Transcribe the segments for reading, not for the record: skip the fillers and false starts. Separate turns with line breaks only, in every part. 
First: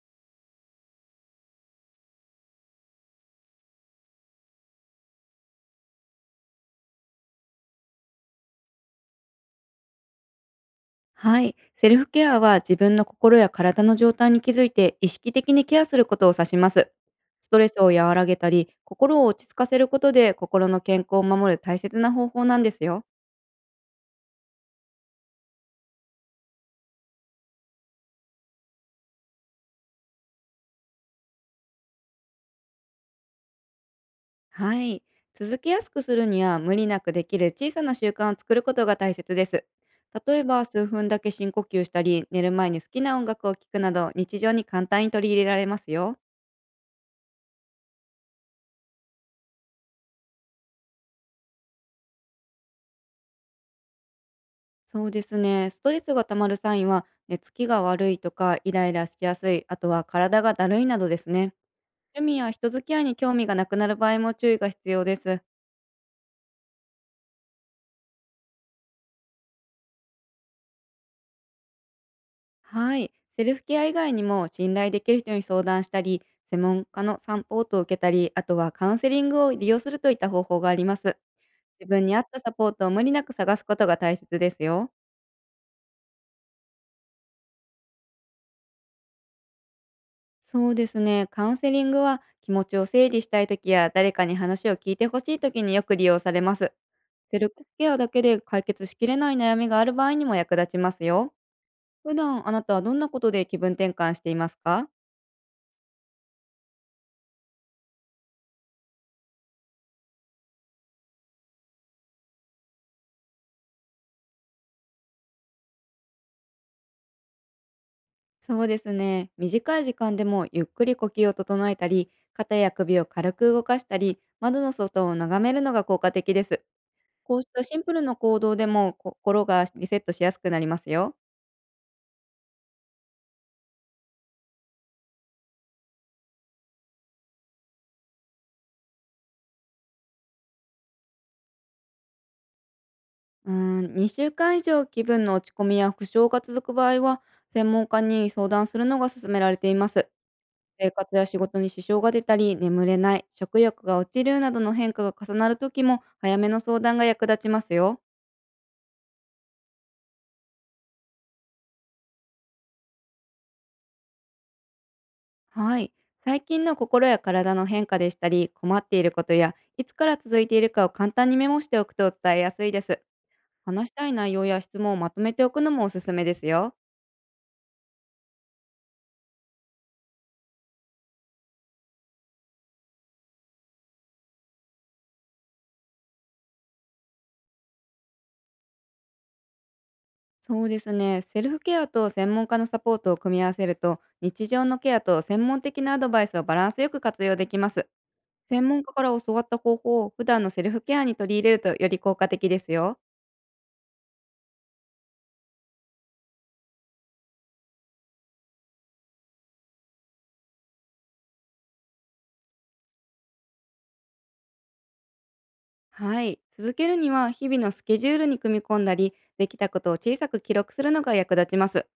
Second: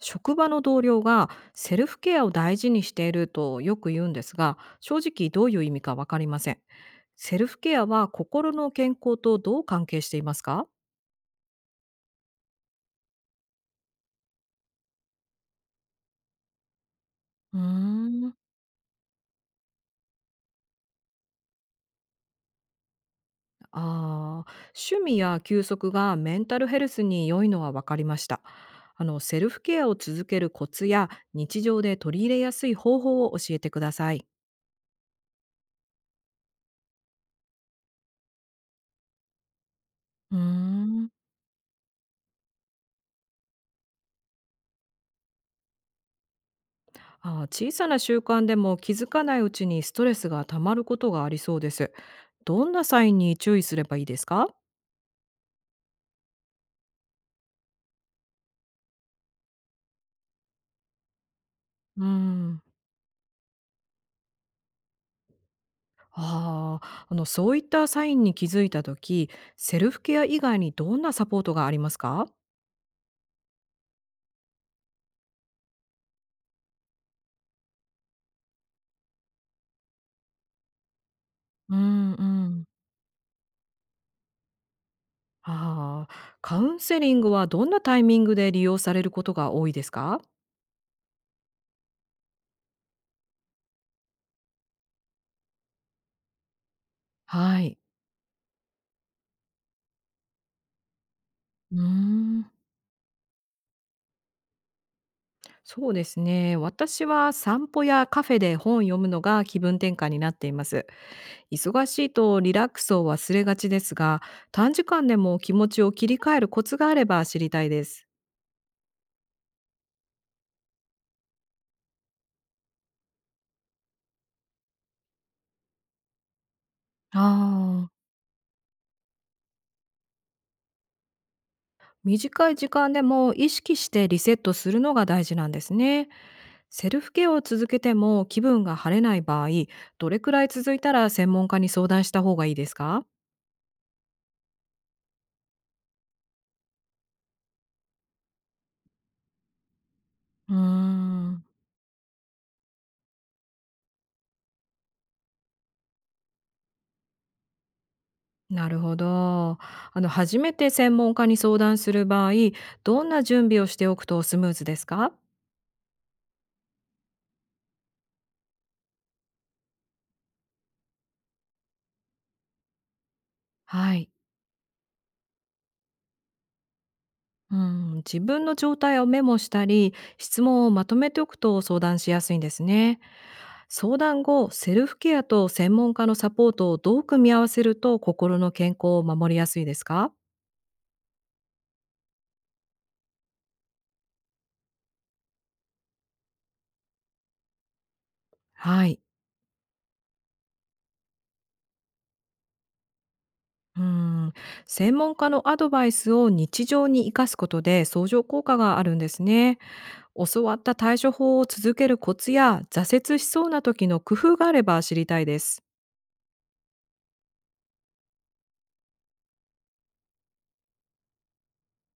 職場の同僚がセルフケアを大事にしているとよく言うんですが、正直どういう意味かわかりません。セルフケアは心の健康とどう関係していますか？
はい。セルフケアは自分の心や体の状態に気づいて意識的にケアすることを指します。ス
う
ト
ー
レスを和ら
ん、
げたり、心を落ち着かせることで心の健康を守る大切な方法なんですよ。
あー趣味や休息がメンタルヘルスに良いのはわかりました。セルフケアを続けるコツや日常で取り入れやすい方法を教えてください。
はい。続けやすくするには無理なくできる小さな習慣を作ることが大切です。
うー
例えば数分
ん。
だけ深呼吸したり、寝る前に好きな音楽を聴くなど日常に簡単に取り入れられますよ。
ああ、小さな習慣でも気づかないうちにストレスがたまることがありそうです。どんなサインに注意すればいいですか？
そうですね。ストレスが溜まるサインは、寝つきが悪いとか、イライラしやすい、あとは体がだるいなどですね。
う
趣味や
ん。
人付き合いに興味がなくなる場合も注意が必要です。
ああ、そういったサインに気づいた時、セルフケア以外にどんなサポートがありますか？
はい。セルフケア以外にも、信頼できる人に相談したり、専門家のサポートを受けたり、あとはカウンセリングを利用するといった方法があります。
う
自分
ん
に合
う
ったサ
ん。
ポートを無理なく探すことが大切ですよ。
ああ、カウンセリングはどんなタイミングで利用されることが多いですか？
そうですね。カウンセリングは気持ちを整理したい時や誰かに話を聞いてほしい時によく利用されます。セル
は
フ
い。
ケアだけで解決しきれない悩みがある場合にも役立ちますよ。
うー
普
ん。
段あなたはどんなことで気分転換していますか？
そうですね。私は散歩やカフェで本を読むのが気分転換になっています。忙しいとリラックスを忘れがちですが、短時間でも気持ちを切り替えるコツがあれば知りたいです。
そうですね。短い時間でもゆっくり呼吸を整えたり、肩や首を軽く動かしたり、窓の外を眺めるのが効果的です。
あ
こうしたシン
あ、
プルな行動でも心がリセットしやすくなりますよ。
短い時間でも意識してリセットするのが大事なんですね。セルフケアを続けても気分が晴れない場合、どれくらい続いたら専門家に相談した方がいいですか？
2週間以上気分の落ち込みや不調が続く場合は、専門家に相談するのが勧められています。
うー
生活や仕
ん。
事に支障が出たり、眠れない、食欲が落ちる、などの変化が重なる時も、早めの相談が役立ちますよ。
なるほど。初めて専門家に相談する場合、どんな準備をしておくとスムーズですか？
はい。最近の心や体の変化でしたり、困っていることや、いつから続いているかを簡単にメモしておくと伝えやすいです。話し
は
た
い。
い内容や質問をまとめておくのもおすすめですよ。
うん、自分の状態をメモしたり、質問をまとめておくと相談しやすいんですね。相談後、セルフケアと専門家のサポートをどう組み合わせると心の健康を守りやすいですか？
そうですね。セルフケアと専門家のサポートを組み合わせると、日常のケアと専門的なアドバイスをバランスよく活用できます。専門
は
家
い。
から教わった方法を普段のセルフケアに取り入れるとより効果的ですよ。
うん、専門家のアドバイスを日常に生かすことで相乗効果があるんですね。教わった対処法を続けるコツや挫折しそうな時の工夫があれば知りたいです。
はい。続けるには日々のスケジュールに組み込んだり、できたことを小さく記録するのが役立ちます。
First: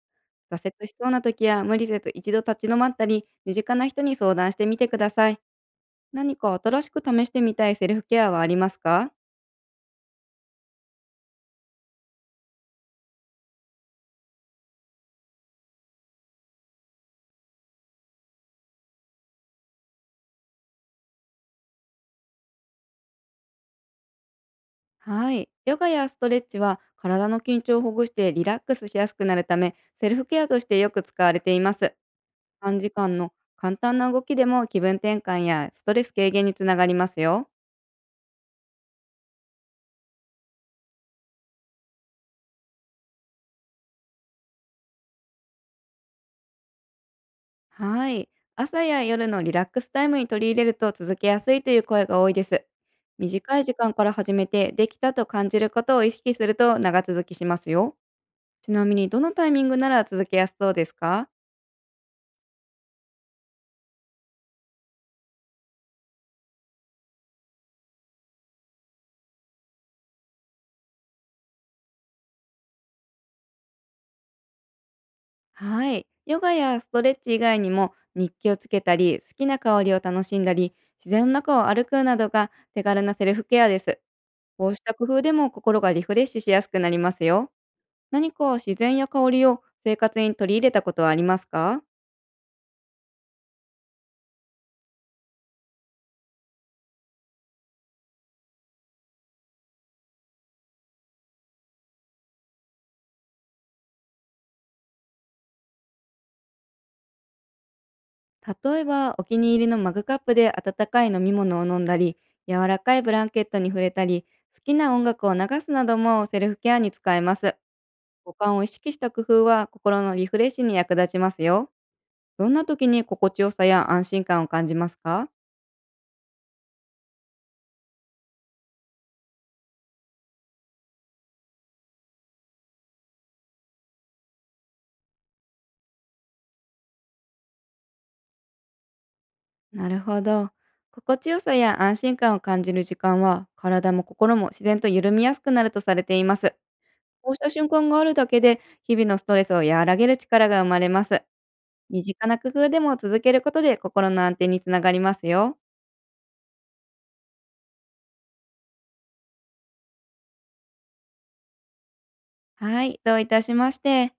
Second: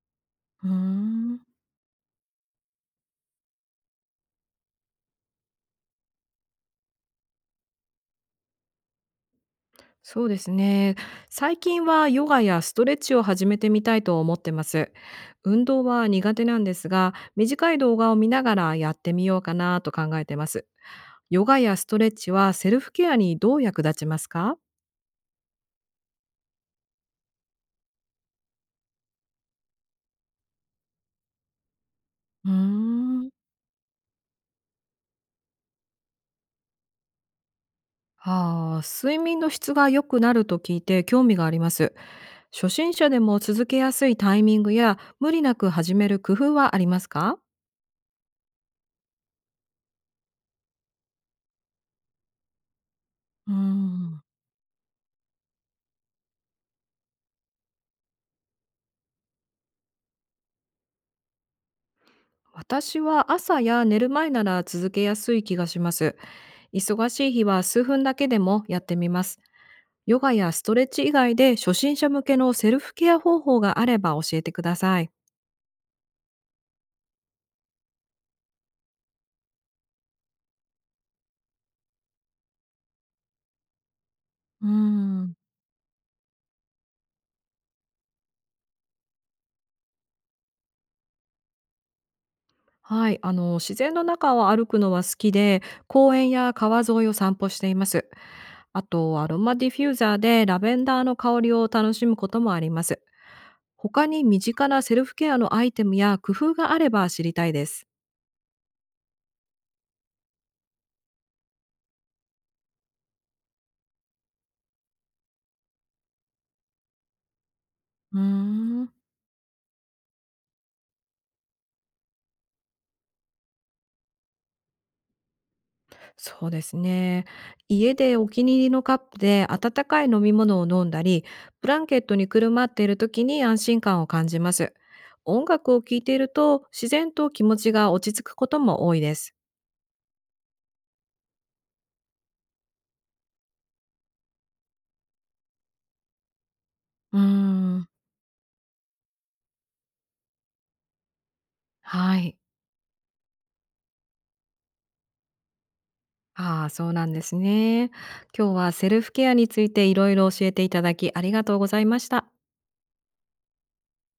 うー
挫折しそうな
ん。
時や、無理せず一度立ち止まったり、身近な人に相談してみてください。何か新しく試してみたいセルフケアはありますか？
そうですね。最近はヨガやストレッチを始めてみたいと思ってます。運動は苦手なんですが、短い動画を見ながらやってみようかなと考えてます。ヨガやストレッチはセルフケアにどう役立ちますか？
はい。ヨガやストレッチは体の緊張をほぐしてリラックスしやすくなるため、セルフケアとしてよく使われています。
うー
短時間
ん。
の簡単な動きでも気分転換やストレス軽減につながりますよ。
ああ、睡眠の質が良くなると聞いて興味があります。初心者でも続けやすいタイミングや無理なく始める工夫はありますか？
はい。朝や夜のリラックスタイムに取り入れると続けやすいという声が多いです。
うー
短い時間から
ん。
始めて、できたと感じることを意識すると長続きしますよ。ちなみにどのタイミングなら続けやすそうですか？
私は朝や寝る前なら続けやすい気がします。忙しい日は数分だけでもやってみます。ヨガやストレッチ以外で初心者向けのセルフケア方法があれば教えてください。
はい。ヨガやストレッチ以外にも、日記をつけたり、好きな香りを楽しんだり、自然の中を歩くなどが手軽なセルフケアです。
うー
こうした工夫で
ん。
も心がリフレッシュしやすくなりますよ。何か自然や香りを生活に取り入れたことはありますか？
はい、自然の中を歩くのは好きで、公園や川沿いを散歩しています。あとアロマディフューザーでラベンダーの香りを楽しむこともあります。他に身近なセルフケアのアイテムや工夫があれば知りたいです。
例えばお気に入りのマグカップで温かい飲み物を飲んだり、柔らかいブランケットに触れたり、好きな音楽を流すなどもセルフケアに使えます。
うー
五感を意
ん。
識した工夫は心のリフレッシュに役立ちますよ。どんな時に心地よさや安心感を感じますか？
そうですね。家でお気に入りのカップで温かい飲み物を飲んだり、ブランケットにくるまっている時に安心感を感じます。音楽を聴いていると自然と気持ちが落ち着くことも多いです。
なるほど。心地よさや安心感を感じる時間は、体も心も自然と緩みやすくなるとされています。
うー
こうした瞬
ん、
間があるだけで、日々のストレスを和らげる力が生まれます。身
は
近
い。
な工夫でも続けることで心の安定につながりますよ。
ああ、そうなんですね。今日はセルフケアについていろいろ教えていただきありがとうございました。
はい、どういたしまして。